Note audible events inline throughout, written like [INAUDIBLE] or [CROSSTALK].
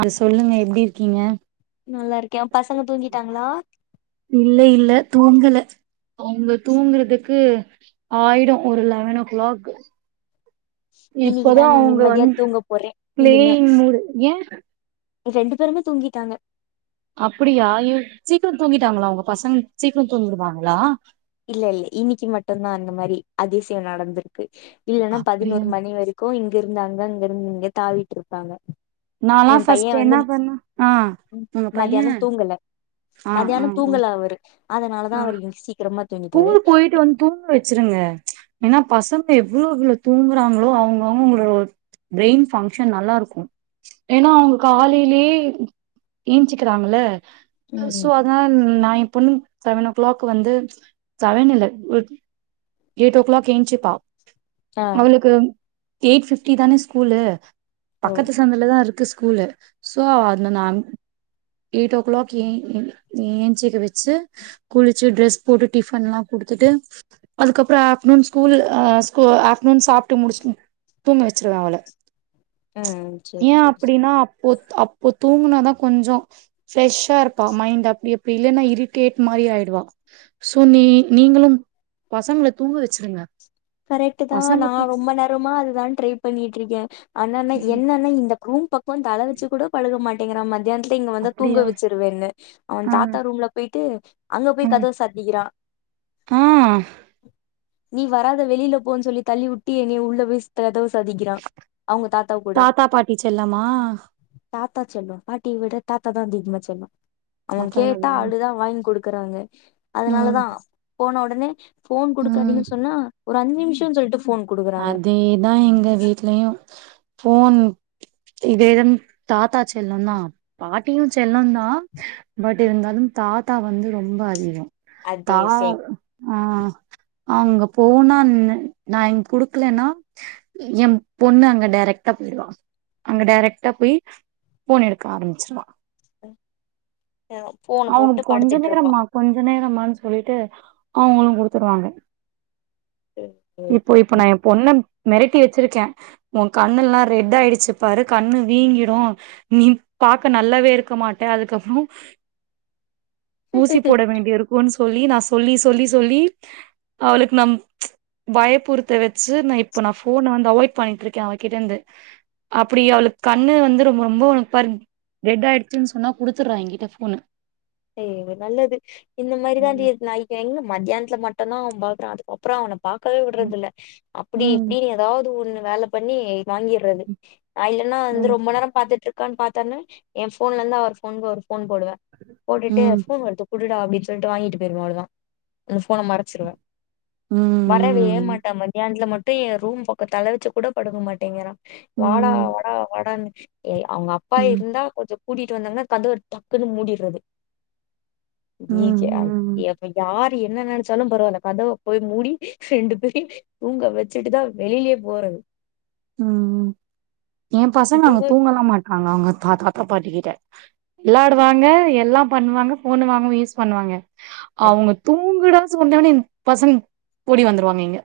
அ சொல்லுங்க எப்பிடி இருக்கீங்க நல்லா இருக்கேன் பசங்க தூங்கிட்டாங்களா ல்ல தூங்கல அவங்க தூங்குறதுக்கு ஆயிடும் ஒரு லெவன் ஓ கிளாக் இன்னைக்குதா இப்பதா நீ அவங்க நிம்மதியா வந் தூங்க போறே இனிமே கிளீன் மூடு ஏ ரெண்டு பேருமே தூங்கிட்டாங்க அப்பிடியா சீக்கிரம் தூங்கிட்டாங்களா உங்க பசங்க சீக்கிர தூங்கிடுவாங்களா இல்ல இல்ல இன்னைக்கு மட்டும்தா அந்த மாரி அதிசயோ நடந்த்ருக்கு இல்லன்னா அப்படியா பதினொரு மணி வரைக்கு இங் இங்கிருந்து அங்க அங்கிருந்து இங்க தாவிட்டு இருப்பாங்க நால்லா எ பைய ஃபஸ்ட் வந்து என்னா பண்ணுவா ஆ உங்க பைய ஆ ஆ மத்தியானோ ஆ தூங்கல அவரு அதனாலதா அவரு இன்னக்கி சீக்கிரமா தூங்கிட்டாரு கூலுக்கு போயிட்டு வந்து தூங்க வச்சிருங்க ஏன்னா பசங்க எவ்ளோ எவ்ளோ தூங்குறாங்களோ அவங்கவுங்களோ பிரெய்ன் ஃபங்க்ஷன் நல்லா இருக்கு ஏன்னா அவங்க காலைலயே ஏஞ்ச்சிக்கிறாங்கல்ல அ சோ ம் அதனால நா என் பொண்ணு செவன் ஓ கிளாக் வந்து செவன் இல்ல எய்ட் எய்ட் ஓ கிளாக் என்ச்சுப்பா ஆ அவளுக்கு எய்ட் ஃபிப்டிதான ஸ்கூலு ஓ பக்கத்து சந்துலதா இருக்கு ஸ் கூலு சோ அதுல நான் எய்ட் ஓ கிளாக் ஏ எ ஏன்ச்சுக்க வெச் சு குளிச்சு ட்ரெஸ் குடுத் டிஃபன்லா குடுத்துட்டு அதுக்கப்றோ ஆஃப்டர்நூன் ஸ்கூலு ஆ ஸ்கூ ஆஃப்டர்நூன் சாப்ட்டு முடிச்சுட்டு தூங்க வச்சுருவே அவள. ம் சேரி ஏ சேரி சேரி அப்பிடின்னா அப்போ அப்போ தூங்குனாதா கொஞ்சோ ஃப்ரெஷ்ஷா இருப்பா. மைண்ட் அப்டியே இப்டி இல்லைன்னா இரிட்டேட் மாரி ஆயிடுவா. சோ நீ நீங்களும் பசங்கள தூங்க வச்சிருங்க கரெக்ட்டுதா பசங்க நா தூ ரொம்ப நேரமா அததா ட்ரை பண்ணிட்ருக்கே ஆனான்னா ம் என்னன்னா இந்த க்ரூம் ப க்கோ தல வச்சு கூட படுக்க மாட்டேங்கிறா மத்தியானத் துல இங்க வந்தா தூங்க அப்டியா வச்சிருவேன்னு அவ ஆ தாத்தா ரூம்ல போயிட்டு அங்க போய் ம் கதவ சாத்திக்கிறா ஆ நீ வராத இந்த வெளில போன்னு சொல்லி தள்ளி விட்டி என்னய உள்ள வீசி கதவ சாத்திக்கிறான் அவங்க கூட தாத்தா பாட்டி செல்லமா? தாத்தா செல்லோ பாட்டிய விட தாத்தாதா அதிகமா செல்லோ அவ ஒன்னு தாத்தா கேட்டா அதுதா அழுதா வாங்கி குடு க்கறாங்க ம் அதனாலதா போன உடனே ஃபோன் ம் குடுக்காதீங்கன்னு சொன்னா ஒரு அஞ்சு நிமிஷோன்னு சொல்ட்டு அதேதா எங்க வீட்லயு ஃபோன் இதேதும் தாத்தா செல்லொந்தா பாட் டியு செல்லொந்தா பட் இருந்தாலும் தாத்தா வந்து ரொம்ப அதிகொ அதே தா சேம் ஆ அங்க போனான் நா இங் குடுக்லென்னா எம் பொண்ணு அங்க டைரக்டா போயிடுவா அங்க டைரக்ட்டா போய் ஃபோன் எடுக்க ஆரம்பிச்சிருவா [INAUDIBLE] ஃபோன அவுங்க போட்டு கொஞ்ச படுத்துட்டு இருப்பா நேரம்மா கொஞ்ச நேரம்மான் சொல்ட்டு அவுங்களு குடுத்துருவாங்க இப்போ இப்ப நா எ பொண்ண மெரட்டி வச்சுருக்கே ஒ கண்ணுல்லா ரெட் ஆயிடுச்சு பாரு கண்ணு வீங்கிடு நீ பாக்க நல்லாவே இருக்க மாட்ட அதுக்கப்றொ ஊசி போட வேண்டியருக்குன் சொ ல்லி நா சொல்லி சொல்லி சொல்லி அவளுக்கு நம் பயப்புறுத்த வச்சு நா இப்ப நா ஃபோன வந்து அவாய்ட் பண்ணிட்ருக்கே அவகிட்டெந்து அப்பிடி அவளுக் கண்ணு வந்து ரொ ரொம்ப ஒனக்கு பாரு ரெட் ஆயிடுச்சுன் சொன்னா குடுத்துர்றா எங்கிட்ட ஃபோன எ இவ நல்லது இந்த மாரிதா ம் [UNINTELLIGIBLE] எங்க மத்யானத்துல மட்டுந்தா அவம்பாக்றா அதுக்கப்றொ அவன பாக்கவே விட்றதில்ல அப்பிடி ம் இப்பிடின் எதாவ்து ஒன்னு வேல பண்ணி வாங்கிர்றது அ இல்லன்னா வந்து ம் ரொம்ப நேர பாத்துட்ருக் கான் பாத்தான்ன ஏ ஃபோன்லந்து அவர் ஃபோனுக் ஒரு ஃபோன் போடுவே ம் போட்டுட்டு ம் ஃபோன் வருது கு டுடா அப்டின் சொல்ட்டு வாங்கிட்டு போயிருவ அவ்ளதா இந்த ஃபோன மறச்சுருவ வரவே ம் மாட்டா மதியானத்துல மட் டு எ ரூம் பக்க தல வச்சு கூட படுக்க மாட்டேங்கிறா ம் வாடா ம் வாடா வாடன்னு ஏ அவுங்க அப்பா ம் இருந்தா கொஞ்ச கூட்டிட் வந்தாங்னா கதவ டக்குன் மூடிர்றது ம் ம் [UNINTELLIGIBLE] யார் என்ன நெனச்சாலும் பரவால்ல கதவ போய் மூடி ரெண்டு பேரயு தூங்க வச்சுட்டுதா வெளிலயே போறது ம் ஏ பசங்க அங்க தூங்க தூங்கல்லா மாட்டாங்க அவுங்க தாத்தா பாட்டிக்கிட்ட விளாடுவாங்க எல்லா பண்ணுவாங்க ஃபோனு வாங்க யூஸ் பண்ணுவாங்க அ- அவுங்க தூங்குடா சொன்னொனெ பசங் ஓடி வந்துருவாங்க இங்க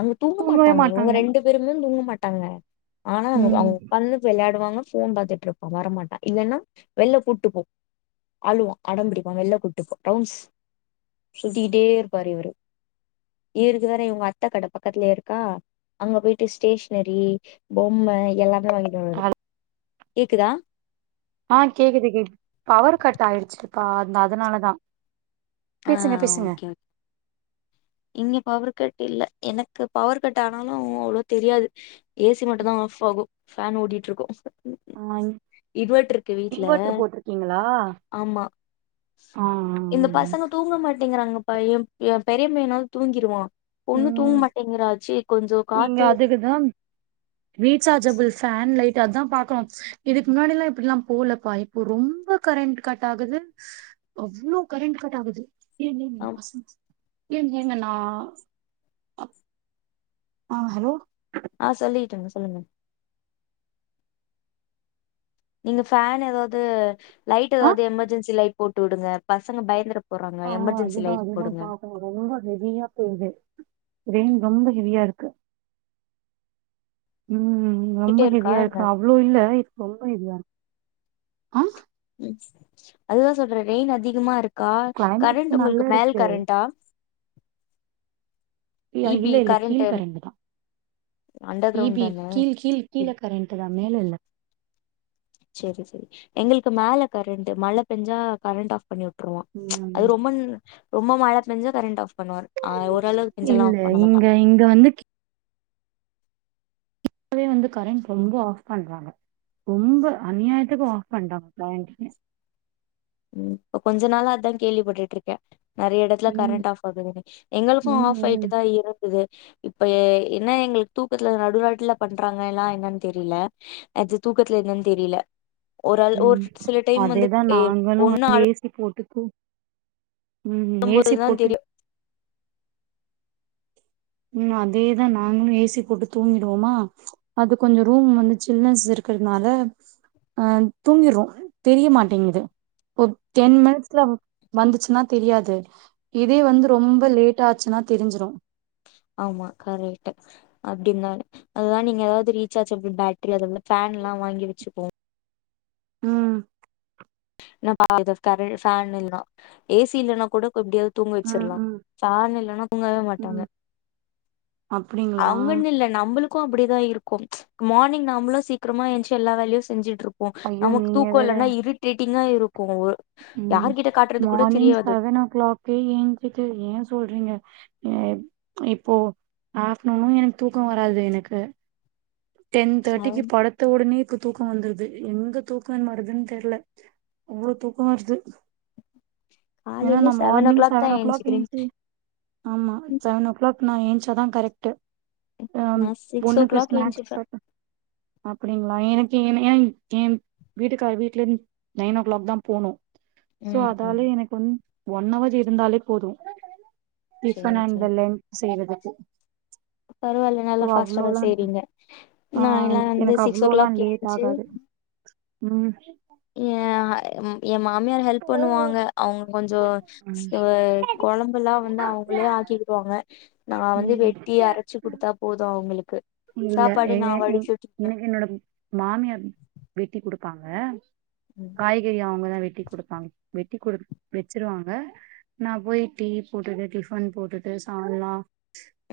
அங்க தூங்கவே தூங்கமாட்டாங்க இவங்க மாட்டாங்க ரெண்டு பேரும் தூங்க மாட்டாங்க மாட்டாங்க ஆனா ம் அவுங்க பண்ண விள இங்க வான்னா போன் பாத்துட்டு இருப்பா வரமாட்டா இல்லேனா வெளில கூட்டிட்டு போ அழுவா அடம் பிடிப்பா வெளில கூட்டிட்டு போ ரவுண்ட்ஸ் சுத்திக்கிட்டே இருப்பாரு இவரு இ இது வேற இவுங்க அத்த கட பக்கத்ல இருக்கா அங்க போயிட்டு ஸ்டேஷ்னரி பொம்ம இதெல்லா போய் வாங்கிட்டு வருவாரு கேக்குதா ஆ அப்ப அந்த அதனாலதா ஆ பேசுங்க பேசுங்க ஓகே இங்க பவர்க்கட் இல்ல எனக்கு பவர் கட் ஆனாலு அவ்ளோ தெரியாது ஏ சி மட்டுந்தா ஆஃப் ஆகு ஃபேன் ஓடிட்ருக்கு ஆ இன்வெட்டர் போட்டிருக்கீங்ளா ஆமா ஆ ஆ இந்த ஆ பசங்க தூங்க மாட்டேங்கிறாங்கப்பா எ பெரிய எ பெரிய மயனாவது தூங்கிருவ பொண்ணு தூங்க ம் மாட்டேங்கிறா ஆச்சி கொஞ்சோ நீங்க காத்து அதுக்குதா ரீசார்ஜபிள் ஃபேன் லைட் அத்தா பாக்கனு இதுக்கு முன்னாடிலா இப்டிலா போலப்பா இப்போ ரொம்ப கரண்ட் கட் ஆகுது அவ்ளோ கரண்ட் கட் ஆகுது ஆ [UNINTELLIGIBLE] ஏ ஏங்க நா அப் ஆ ஹலோ ஆ சொல்லிட்ருங்க சொல்லுங்க நீங்க ஃபேன் ஏதாது லைட் ஆ எதாது எமர்ஜென்சி லைட் போட்டு விடுங்க பசங்க பயந்திர ஆ அதுதா அதுதா பாப்போ ரொம்ப ஹெவியா பேயுது ரெயின் ரொம்ப ஹெவியா இருக் உ ரொம்ப போயிட்டே இருக்கா ஹெவியா என்ன இருக்கு அவ்ளோ இல்ல ரொம்ப ஹெவியா இருக்கு ஆ அதுதா சொல்றேனே ரெயின் அதிகமா இருக் கா கரண்ட் கிளைமேட் நல்லா உங்களுக்கு மேல் இருக்கு கரண்டா இ பி இல்ல இல்ல கரண்ட் கீழ் கரண்ட்டு தா அண்டர் ப கிரவுண்ட் பி தான கீழ் கீழ் கீழே கரண்ட்டு தா மேல இல்ல செரி செரி எங்களுக்கு மேல கரண்ட் மழ பேஞ்சா கரண்ட் ஆஃப் பண்ணி வி ட்ருவா ச் அது ம் ரொம்ப ரொம்ப மழ பேஞ்சா கரண்ட் ஆஃப் பண்ணுவார் ஆ ஓரளவுக்கு செஞ்சலா இல்ல பண்ண மாட்டா இங்க இங்க வந்து இப்பவே வந்து கரண்ட் ரொம்ப ஆஃப் பண்றாங்க ரொம்ப அநியாயத்துக்கு ஆஃப் பண்றாங்க கரண்ட் உ இப்ப கொஞ்ச நாளா அதா கேள்விப்பட்டுட்ருக்கே நெறையா எடத்துல ம் கரண்ட் ஆஃப் ஆகுது எங்களுக்கு ம் ஆஃப் ஆயிட்டு ம் தா இருந்தது இப்ப என்ன எங்களுக்கு தூக்கத்துல நடுரோட்டுல பண்றாங்க எல்லா என்னன் தெரியில அது தூக்கத்துல என்னன் தெரியில ஒரு ஆள் ஒர் சில டைம் வந்து ஏம் இவனு வந்து ஏசி போட்டு த்து ம்ம் ஏசி அழும்போதுதா போட்டு தெரியு ம் அதேதா நாங்களு ஏசி போட்டு தூங்கிடுவோமா அது கொஞ்சோ ரூம் வந்து சில்னஸ் இருக்குறதுனால அ தூங்கிறோ தெரிய மாட்டேங்குது ஒத் டென் மினிட்ஸ்ல வந்துச்சுன்னா தெரியாது இதே வந்து ரொம்ப லேட்டா ஆச்சுன்னா தெரிஞ்சிரு ஆமா கரெட்டு அப்டி இருந்தாரு அதா நீங்க ஏதாவது ரீசார்ஜ்ஜபுல் பேட்ரி அத வந்து ஃபேன் எல்லா வாங்கி வெச்சுப்போ ம் என்னப்பா [INAUDIBLE] ஏசி இல்லன்னா கூடப் கோ எப்டியாவது தூங்க ம் வெச்சுருலா ம் சார் இல்லன்னா தூங்கவே மாட்டாங்க ம் அப்டிங்களா அவங்குன் இல்ல நம்மளு கு அப்டிதா இருக்கும் மார்னிங் நாமளு சீக்கிரமா எஞ்சு எல்லா வேலையு செஞ்சுட்டு இருக் ஒ ஐயோ நமக்கு நீங்க தூக்கோ வேற வல்லன்னா இருட்டிட் ங்க இருக்கு ம் காட்றது கூட மார்னிங் தெரியாது செவன் ஓ கிளாக்கே ஏஞ்சிட்டு ஏ சொல்றீங்க ஏப் இப்போ ஆஃப்நூனு எனக்கு தூக்கோ வராது எனக்கு டென் தோட்டிக்கு செவன் படத்த ஓடுனே இருக்குது தூக்கோ வந்துது எங்க தூக்கம் மாருதுன் தெர்ல அவ்வளோ தூக்கமா வருது ஏன்னா நு மார்னிங் செவன் ஓ கிளாக் ஏஞ்சு ஆமா செவன் ஓ கிளாக் நா ஏஞ்சாதா கரெக்டு ஆம் நா சிக்ஸ் ஓ பொண்ணுக்கு கிளாக் ஸ்நேக்ஸ் ஏஞ்சுப்பே அப்டிங்களா எனக்கு என்ன ஏங் ஏன் வீட்டுக்கார் வீட்ல இருந் நைன் ஓ கிளாக்தா போனு சோ ம் ம் அதால எனக்கு வந் ஒன் அவர் இருந்தாலே போது சேரி சேரி டிப்னெல்லாங் செய்றது [INAUDIBLE] பரவால்ல நல்லா பாஸ்ட்டாதா செய்றீங்க ஆ நான்லா எனக்கு வந்து எனக்கு சிக்ஸ் ஓ கிளாக் அவ்வளோல்லாம் லேட் ஏஞ்சு ஆகாது ம் ம் ஏ ம்யி எ மாமியாரு ஹெல்ப் பண்ணுவாங்க அவங்க கொஞ்சோ ம் கொழம்புல்லா வந்து அவங்களே ஆக்கிடுவாங்க நா வந்து ம் வெட்டி அரச்சு குடுத்தா போது அவங்களுக்கு இல்ல சாப்பாடு எ நா எ வடுச்சுட்டுக்குவ எனக்கு என்னோட ப்பாங்க காய்கறி அவங்கதா வெட் டி குடுப் பாங் வெட்டி குடுக்கு வெச்சுருவாங்க நா போய் டீ போட்டுட்டு டிஃபன் போட்டுட்டு சால்னா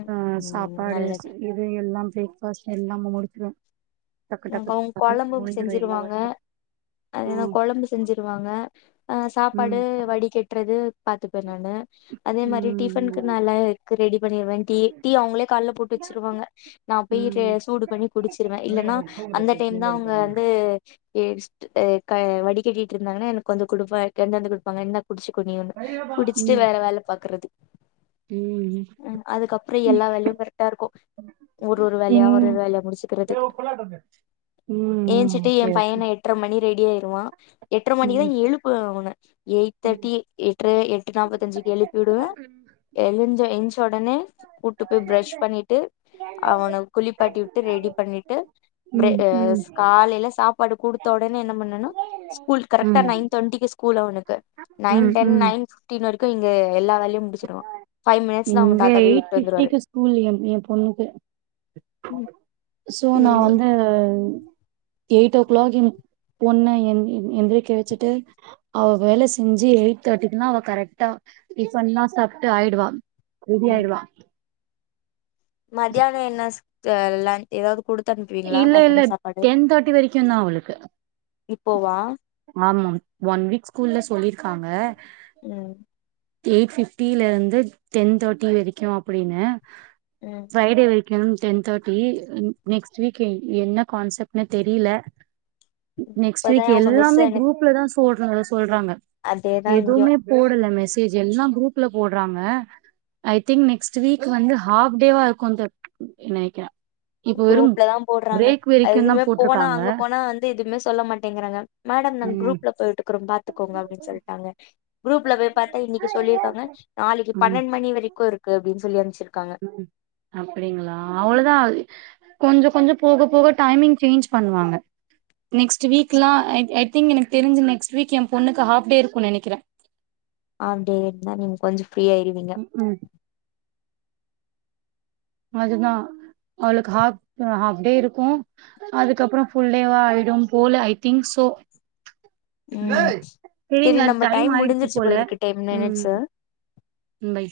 ம் அ ம் சாப்பாடு ஸ் நல்லது இது எல்லா ப்ரேக் பாஸ்ட் எல்லாம முடிச்சுரு இங்கங் கொழம்பும் எல்லா செஞ்சிடுவாங்க ஒர்க்கு அதன ம் கொழம்பு செஞ்சிடுவாங்க அ சாப்பாடு ம் வடி கெட்றது பாத்துப்பே நானு அதே மாரி ம் டிஃப்பனுக்கு நானு க்கு ரெடி பண்ணிருவே டேட்டி அவங்களே கால் ல போட்டு வச்சிருவாங்க நா போய் து ம் சூடு பண்ணி குடிச்சிருவே இல்லன்னா அந்த டைம் தா அவங்க வந்து ஏஸ்ட் டைம் க வடி கட்டிட்டு இருந்தாங்க எனக்கு வ கொடுப்பா டென்னந்து கொடுப்பாங்க என்ன புடிச்சுக்குனி ஒண்ணு குடிச்சுட்டு ம் வேற வேல பாக்குறது ம் அ அதுக்கப்ற எல்லா வேலயு கரெக்டா இருக்கு ஒரு ஒரு வேலயா ஒரு ஒரு வேலயா முடிச்சுக்கிறதுக்கு ம் ம் ஏஞ்சிட்டு எ ஓகே ஓகே பையன எட்ர மணி ரெடி ஆய்ருவா எட்ர மணிக்குதா ம் எழுப்பு அவன எயிட் ம் தேர்டி எட்ர எட் ட்டு நாப்பத்தஞ்சுக்கு எழுப்பி விடுவே எழுஞ்ச என்ஞ்ச ஒடனே கூட்டு போய் ப்ரஷ் பண்ணிட்டு அவன குளிப்பாட்டிவுட்டு ரெடி பண்ணிட்டு ப்டிய ம் ம் காலல சாப்பாடு குடுத்த ஒடனே என்ன பண்ணனு ஸ்கூல் கரெக்டா ம் நைன் தேர்ட்டிக்கு ஸ்கூல் அவனுக்கு நைன் ம் டென் ம் நைன் டிர்றரைக்கு இங்க எல்லா வேல் இங்க எயீட் விட்டு வந்துருவாரு ஃபிட்டிக் ஸ்கூல் எ ஏ பொண்ணுக்கு ம் சோ நா ம் வந்து ம் எயிட் ஓ க்ளாக் எ பொண்ண எந் ஏந்திரிக்க வச்சுட்டு அவ வேல செஞ்சு எயிட் தேட்டிக்னா அவ கரெக்ட்டா பண்ணா சாப்ட்டு ஆயிடுவா ரெடி ஆயிடுவா மத்தியான என்ன தெர்ல ஏதாவது குடுத் இல்ல இல்ல டென் தேட்டி வரைக்கு தா அவளுக்கு இப்போவா ஆமா ஒன் வீக் ஸ்கூல்ல சொல்லிருக்காங்க ம் எயிட் ஃபிப்டில இருந்து டென் தேட்டி வரைக்கு அப்புடினு ம் ஃப்ரைடே வர க்கு டென் தேர்டி நெக்ஸ்ட் ஸ்வீக்கே என்ன கான்செப்ட்னே தெரில நெக்ஸ்ட் இப்பதா வீக் அவங்க மிஸ் எல்லாமே எனக்கு குரூப்ல தா போட்ராங்க சொல்றாங்க அதேதா இங்கயு எதுவுமே போடல மிஸ் கே ஜி எல்லா குரூப்ல போட்றாங்க ஐ திங்க் நெக்ஸ்ட் வீக் வந்து ஹாஃப் டேவா இருக்குன்த நெனக்கிறே இப்ப வெறும் போட்றாங்க அதுமே போனா அங்க போனா வந்து எதுமே சொல்ல மாட்டெங்கிறாங்க மேடம் நாங்க ம் குரூப்ல போயிட்டுக்கிறோ பாத்துக்கோங்க அப்டின் சொல்ட்டாங்க குரூப்ல போய் பாத்தா இன்னக்கி சொல்லிர்க்காங்க நாளக்கி ம் பன்னெண் மணி வரைக்கு இருக்கு அப்டின் சொல்லி அ ம் அப்டிங்களா அவ்ளதா அது கொஞ்ச கொஞ்ச போக போக டைமிங் சேஞ்ச் பண்ணுவாங்க நெக்ஸ்ட் வீக்லா ஐ ஐ திங்க் எனக்கு தெருஞ்சு நெக்ஸ்ட் வீக் எ பொண்ணுக்கு ஹாஃப் டே இருக்குன் நெனக்கிறே ஹாஃப் டே இருந்தா நீங்க கொஞ்சொ ஃப்ரீ ஆயிருவீங்க ம் அதுதா அவளுக்கு ஹாஃப் ஹாஃப் டே இருக்கு அதுக்கப்புறொ ஃபுல்டேவா ஆயிடும் போல ஐ திங்க் சோ ம் செரி சரிங்க நம்ம டைம் ஆயிடுச்சு முடிஞ்சிருச்சு போல போலருக்கு டென்மினிட்ஸு ம் பை